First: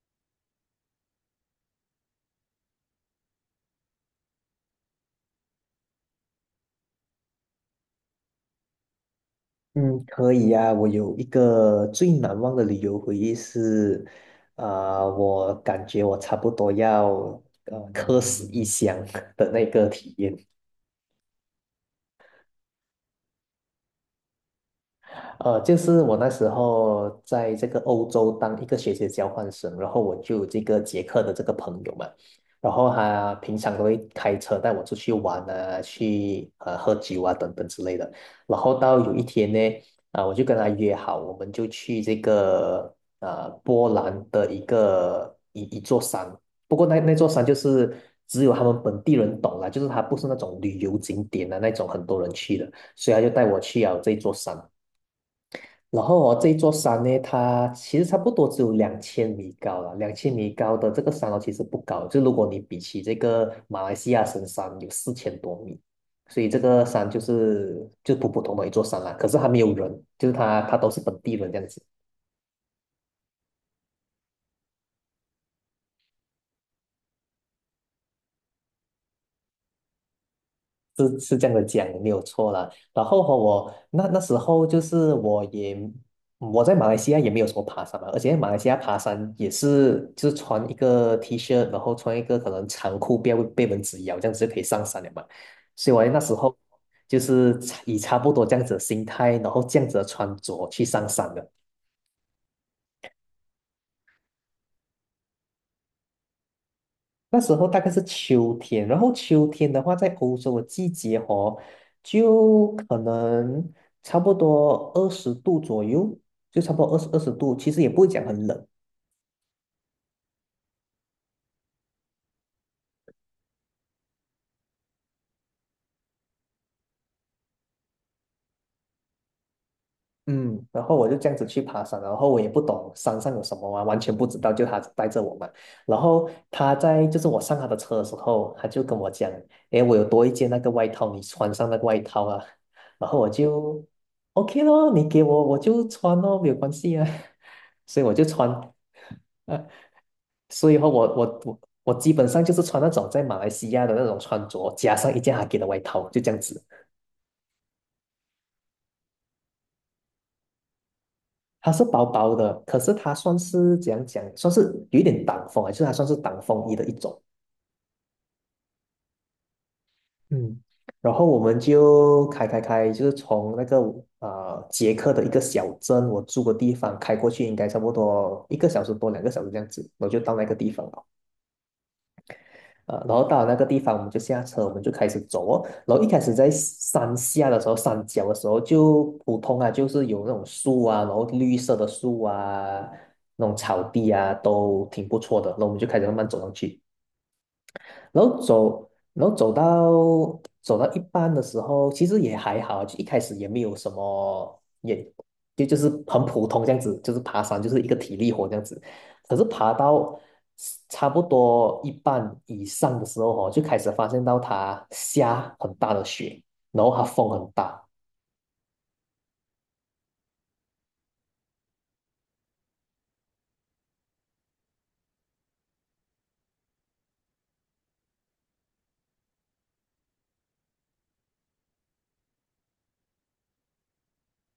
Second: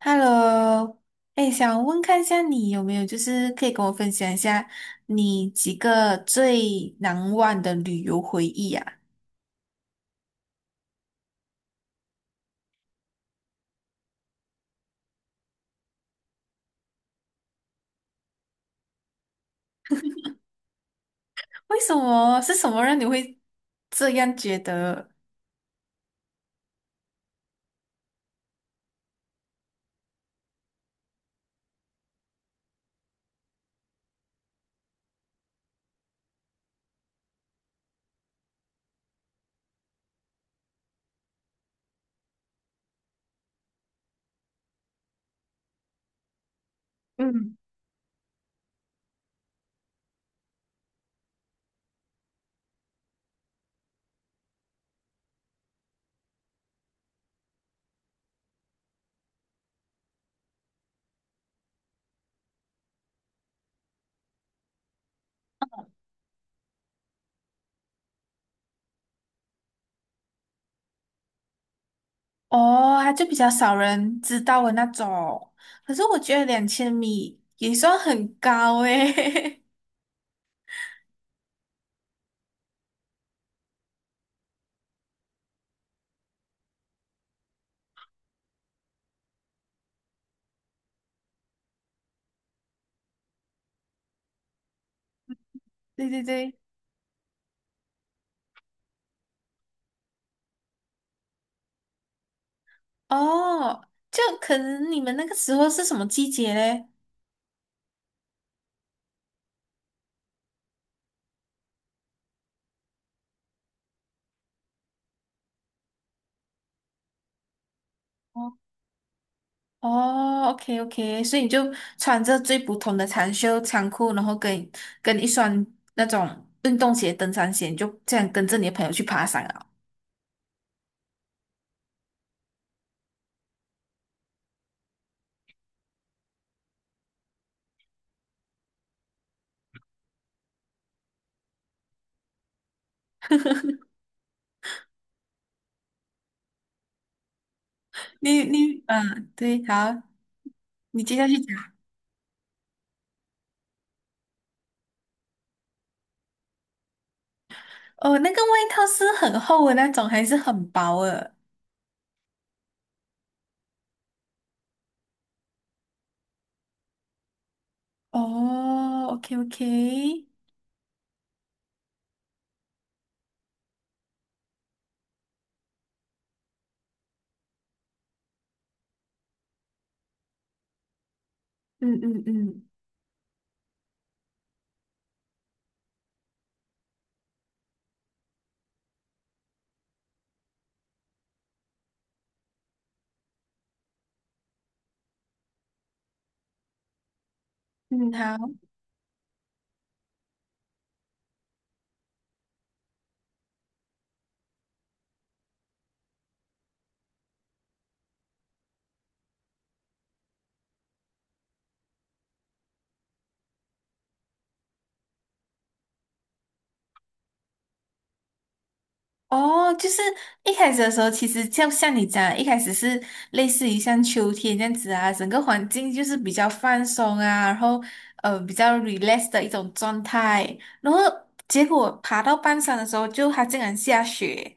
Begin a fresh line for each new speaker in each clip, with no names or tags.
Hello，哎，想问看一下你有没有，就是可以跟我分享一下你几个最难忘的旅游回忆啊？
嗯，可以呀、我有一个最难忘的旅游回忆是，啊、我感觉我差不多要客死异乡 的那个体验。
为什么？是什么让你会这样觉得？
就是我那时候在这个欧洲当一个学习交换生，然后我就有这个捷克的这个朋友嘛，然后他平常都会开车带我出去玩啊，去喝酒啊等等之类的。然后到有一天呢，啊、我就跟他约好，我们就去这个波兰的一个一座山，不过那座山就
嗯，
是只有他们本地人懂啦，就是它不是那种旅游景点的那种很多人去的，所以他就带我去了这座山。然后哦，这一座山呢，它其实差不多只有两千米高了。两千米高的这个山哦，其实不高。就如果你比起这个马来西亚神山有4000多米，所以这个山就是就普普通通的一座山啦。可是还没有人，就是它它都是本地人这样子。
哦，它就比较少人知道的那种。可是我觉得2000米也算很高诶。
是是这样的讲，没有错啦。然后和我那时候就是我也我在马来西亚也没有什么爬山嘛，而且马来西亚爬山也是就是穿一个 T 恤，然后穿一个可能长裤，不要被蚊子咬，这样子就可以上山了嘛。所以 我
对
那
对
时
对，
候就是以差不多这样子的心态，然后这样子的穿着去上山的。
哦，就可能你们那个时候是什么季节嘞？
那时候大概是秋天，然后秋天的话，在欧洲的季节哦，就可能差不多二十度左右，就差不多二十度，其实也不会讲很
哦。
冷，
哦，OK OK，所以你就穿着最普通的长袖长裤，然后跟一双那种运动鞋、登山鞋，你就这样跟着你的朋友去爬山啊。
嗯，然后我就这样子去爬山，然后我也不懂山上有什么啊，完全不知道，就他带着我嘛。然后他在就是我上他的车的时候，他就跟我讲，诶，我有多一件那个外套，你穿上那个外套啊。然后我就 OK 咯，你给我我就穿咯，没有关系啊。所以我就
你
穿，
你嗯，对，
呃，
好，
所以后
你
我
接下去
我我
讲。
我基本上就是穿那种在马来西亚的那种穿着，加上一件他给的外套，就这样子。
哦，那个外套是很厚的那种，还是很薄的？
它是薄薄的，可是它算是怎样讲，算是有一点挡风啊，就是它算是挡风衣的一种。
哦，OK OK，
嗯然后我们就开，就是从那个捷克的一个小镇，我住的地方开过去，应该差不多一个小时多、两个小时这样子，我就到那个地方了。
嗯嗯嗯
然后到了那个地方，我们就下车，我们就开始走哦。然后一开始在山下的时候，山脚的时候就普通啊，就是有那种树啊，然后绿色的树啊，那种草地啊，都挺不错的。那我们就开始慢慢走上去。
嗯，
然后
好。
走，然后走到一半的时候，其实也还好，就一开始也没有什么，也就是很普通这样子，就是爬山就是一个体力活这样子。可是爬到差不多一半以上的时候哦，就开始发现到它下很大的雪，然后它风很大。
哦，就是一开始的时候，其实就像你讲的一开始是类似于像秋天这样子啊，整个环境就是比较放松啊，然后比较 relax 的一种状态，然后结果爬到半山的时候就，它竟然下雪，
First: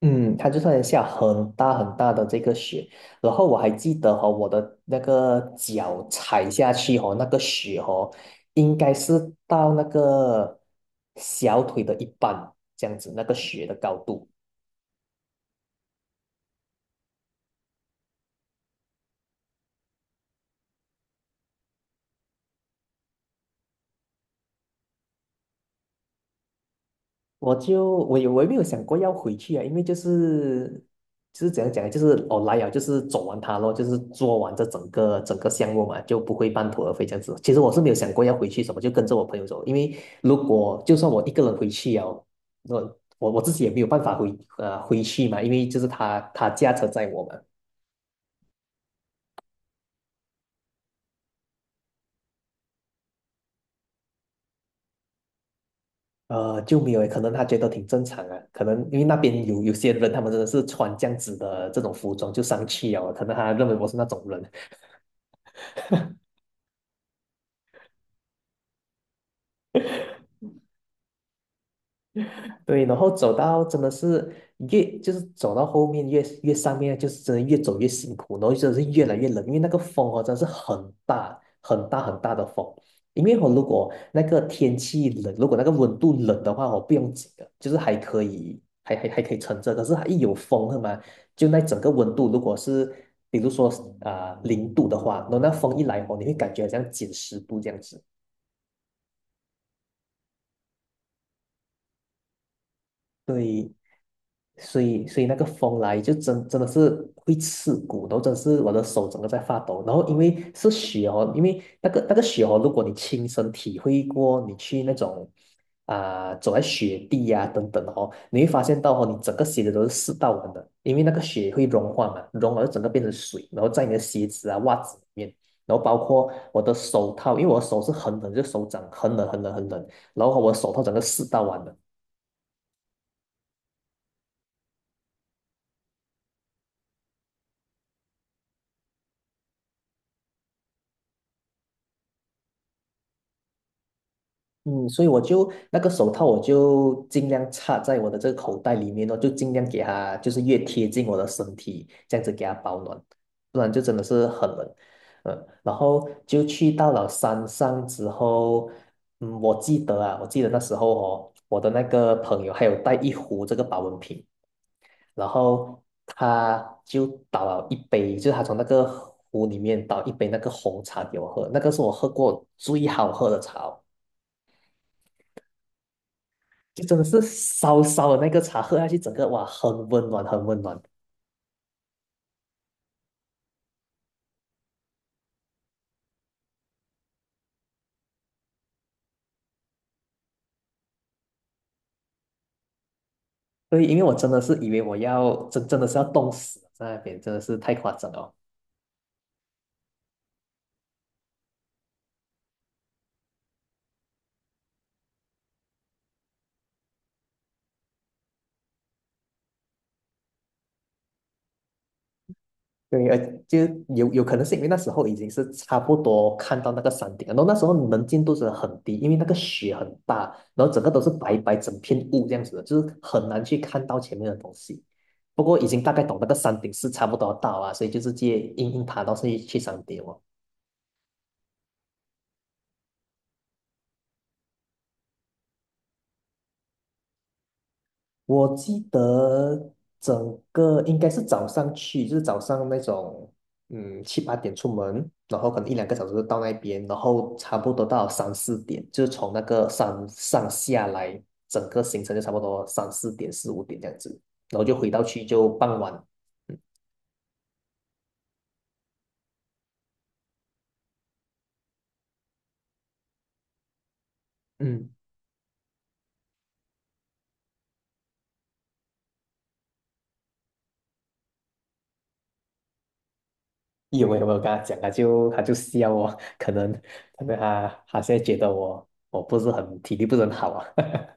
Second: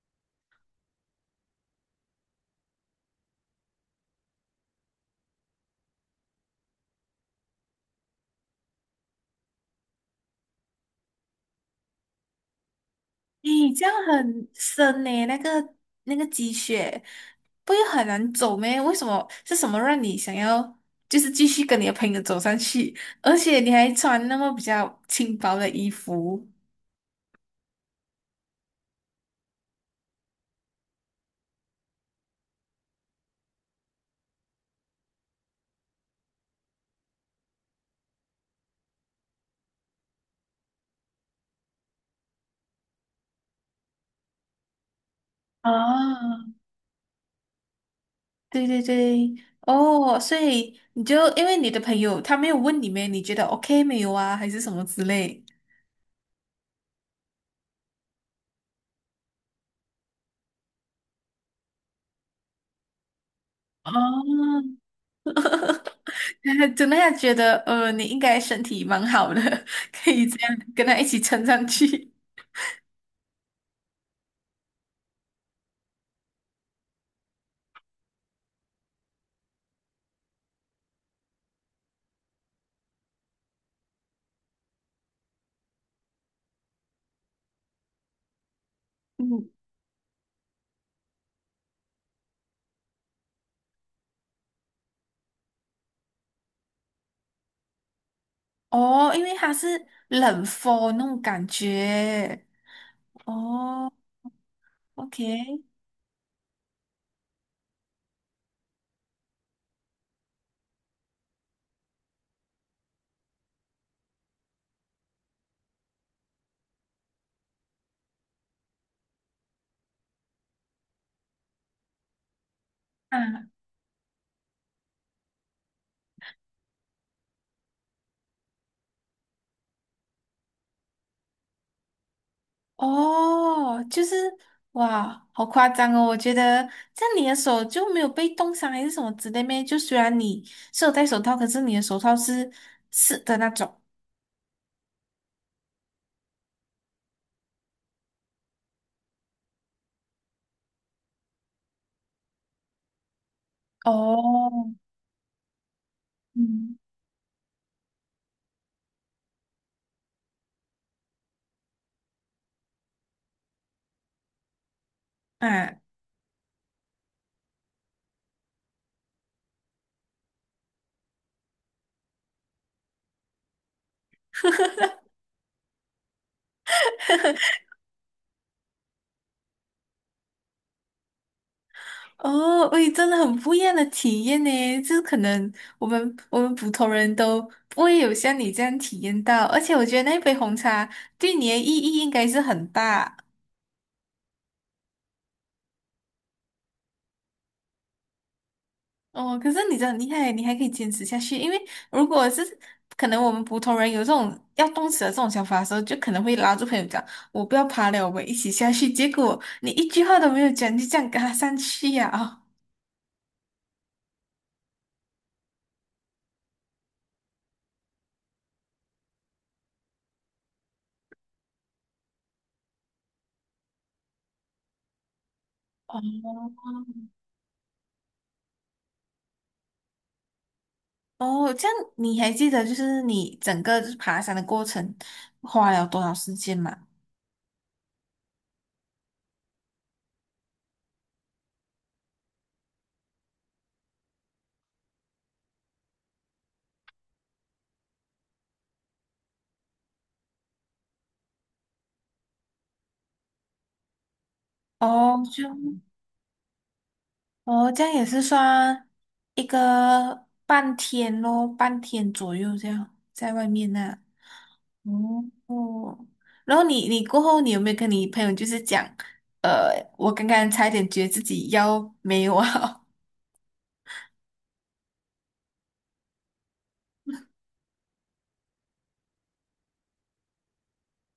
嗯，它就算下很大很大的这个雪，然后我还记得哈、我的那个脚踩下去哦，那个雪哦，应该是到那个小腿的一半这样子，那个雪的
咦，这样
高度。
很深呢，那个那个积雪，不会很难走咩？为什么是什么让你想要就是继续跟你的朋友走上去，而且你还穿那么比较轻薄的衣服？
我就我有我也没有想过要回去啊，因为就是就是怎样讲呢，就是我来了就是走完它咯，就是做完这整个整个项目嘛，就不会半途而废这样子。其实我是没有想过要回去什么，就跟着我朋友走，因为如果就算我一个人回去了，我自己也没有办法回去嘛，因为就是他
啊，
他驾车载我嘛。
对对对，哦，所以你就因为你的朋友他没有问你们，你觉得 OK 没有啊，还是什么之类，
就没有诶可能他觉得挺正常啊，可能因为那边有些人，他们真的是穿这样子的这种服装就上去了，可能他认为我是那种人。
哦，真的要觉得你应该身体蛮好的，可以这样跟他一起撑上去。
对，然后走到真的是越就是走到后面越上面，就是真的越走越辛苦，然后真的是越来越冷，因为那个风哦真的是很大很大很大的风。因为我如果那个天气冷，如果那个温度冷的话哦，我不用紧的，就是还可以还可以
嗯，
撑着。可是它一有风是吗？就那整个温度，如果是比如说零、度的话，然后那风一来哦，你会感觉好像减10度这样子。
哦，因为他是冷风那种感觉。
对，
哦
所以所以那个
，OK，
风来就真的是会刺骨，然后真的是我的手整个在发抖。然后因为是雪哦，因为那个雪哦，如果你亲身体会过，你去那种啊、走在雪地呀、等等哦，你会发现到哦，你整个鞋子都是湿到完的，因为那个雪会融化嘛，融了就整个变成水，
啊。
然后在你的鞋子啊、袜子里面。然后包括我的手套，因为我的手是很冷，就手掌很冷很冷很冷，然后我的手套整个湿到完了。
哦，就是哇，好夸张哦！我觉得这样你的手就没有被冻伤还是什么之类咩？就虽然你是有戴手套，可是你的手套是湿的那种。
嗯，所以我就那个手套，我就尽量插在我的这个口袋里面哦，就尽量给它，就是越贴近我的身体，这样子给它保暖，不然就真的是很冷。
哦，
嗯，然后就去
嗯，
到了山上之后，嗯，我记得啊，我记得那时候哦，我的那个朋友还有带一壶这个保温瓶，然
啊，
后他就倒了一杯，就是他从那个壶里面倒一杯那个红茶给我喝，那个是我喝过最好喝的茶哦就真的是烧烧的那个茶喝下去，整个哇，很温暖，很温暖。
哦，喂，真的很不一样的体验呢，就是可能我们普通人都不会有像你这样体验到，而且我觉得那杯红茶对你的意义应该是很大。
对，因为我真的是以为我要真的是要冻死了在那边，真的是太夸张了。
哦，可是你真的很厉害，你还可以坚持下去。因为如果是可能我们普通人有这种要动词的这种想法的时候，就可能会拉住朋友讲：“我不要爬了，我们一起下去。”结果你一句话都没有讲，你就这样跟他上去呀、啊
对，就有可能是因为那时候已经是差不多看到那个山顶了，然后那时候能见度是很低，因为那个雪很大，然后整个都是白白整片雾这样子的，就是很难去看到前面的东西。不过已经大
哦，
概懂那个山顶是差不多要到啊，所以就是直接硬硬爬到去山顶哦。
哦，这样你还记得就是你整个就是爬山的过程花了多少时间吗？
我记得整个应该是早上去，就是早上那种，嗯，七八点出门，然后可能一两个小时就到那边，然后差不多到三四点，就是从那个山上下来，整个行程就差不多三四点、四五点这样子，然后就回到
哦，
去就
就
傍晚。
哦，这样也是算一个半天咯，半天左右这样在外面那。
嗯，嗯
哦哦，然后你过后，你有没有跟你朋友就是讲，呃，我刚刚差一点觉得自己腰没有啊？
有没有没有跟他讲他就笑我，可能他现在觉得我不是很体力不是很好啊。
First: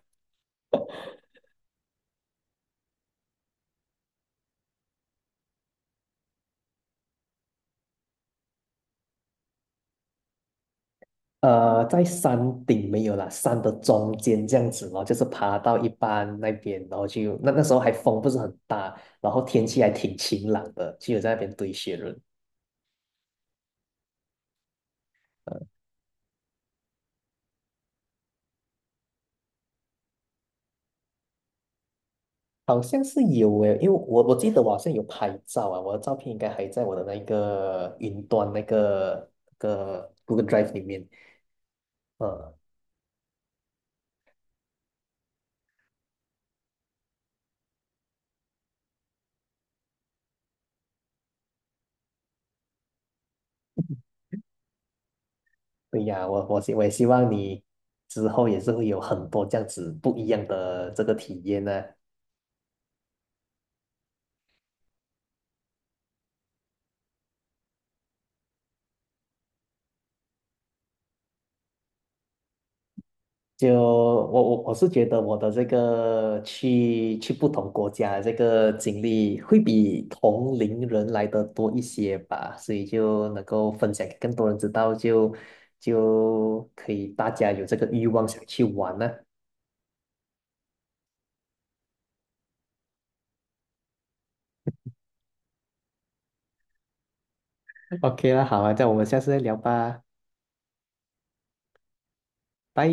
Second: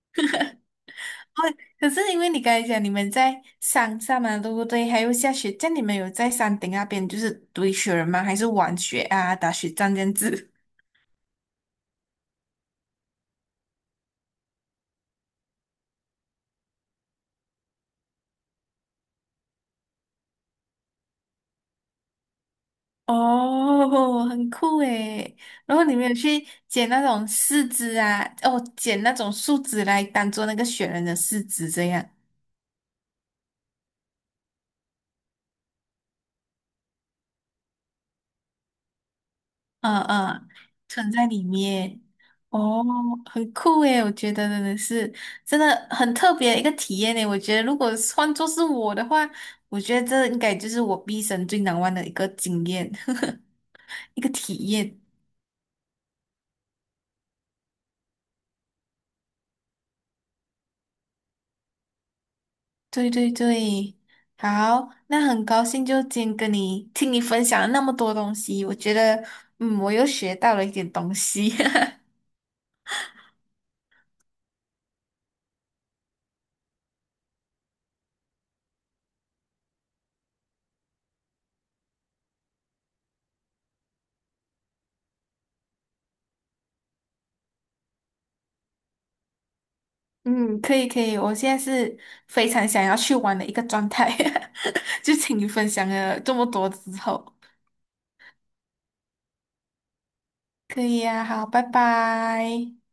哦，可是因为你刚才讲你们在山上嘛，对不对？还有下雪，这样你们有在山顶那边就是堆雪人吗？还是玩雪啊、打雪仗这样子？
在山顶没有啦，山的中间这样子咯，就是爬到一半那边，然后就那时候还风不是很大，然后天气还挺晴朗的，就有在那边堆雪人。
哦，很酷诶。
呃
然后你们有去捡那种柿子啊，哦，捡那种树枝来当做那个雪人的柿子这样。
好像是有诶，因为我我记得我好像有拍照啊，我的照片应该还在我的那个云端那个那
嗯
个 Google
嗯，
Drive 里面。
存在里面，
呃，
哦，很酷诶，我觉得真的是真的很特别的一个体验诶。我觉得如果是换做是我的话，我觉得这应该就是我毕生最难忘的一个经验，一个体验。
对呀，我也希望你之后也是会有很多这样子不一样的这个体验呢、
对对对，好，那很高兴就今天跟你听你分享了那么多东西，我觉得嗯，我又学到了一点东西。
就我是觉得我的这个去不同国家的这个经历会比同龄人来的多一些吧，所以就能够分享给更多人知道，就可以大家有这个欲望想去玩呢、
嗯，可以可以，我现在是非常想要去玩的一个状态，就请你分享了这么多之后，
OK 啦，好啊，这样我们下次再聊吧，
可以呀、好，拜拜。
拜。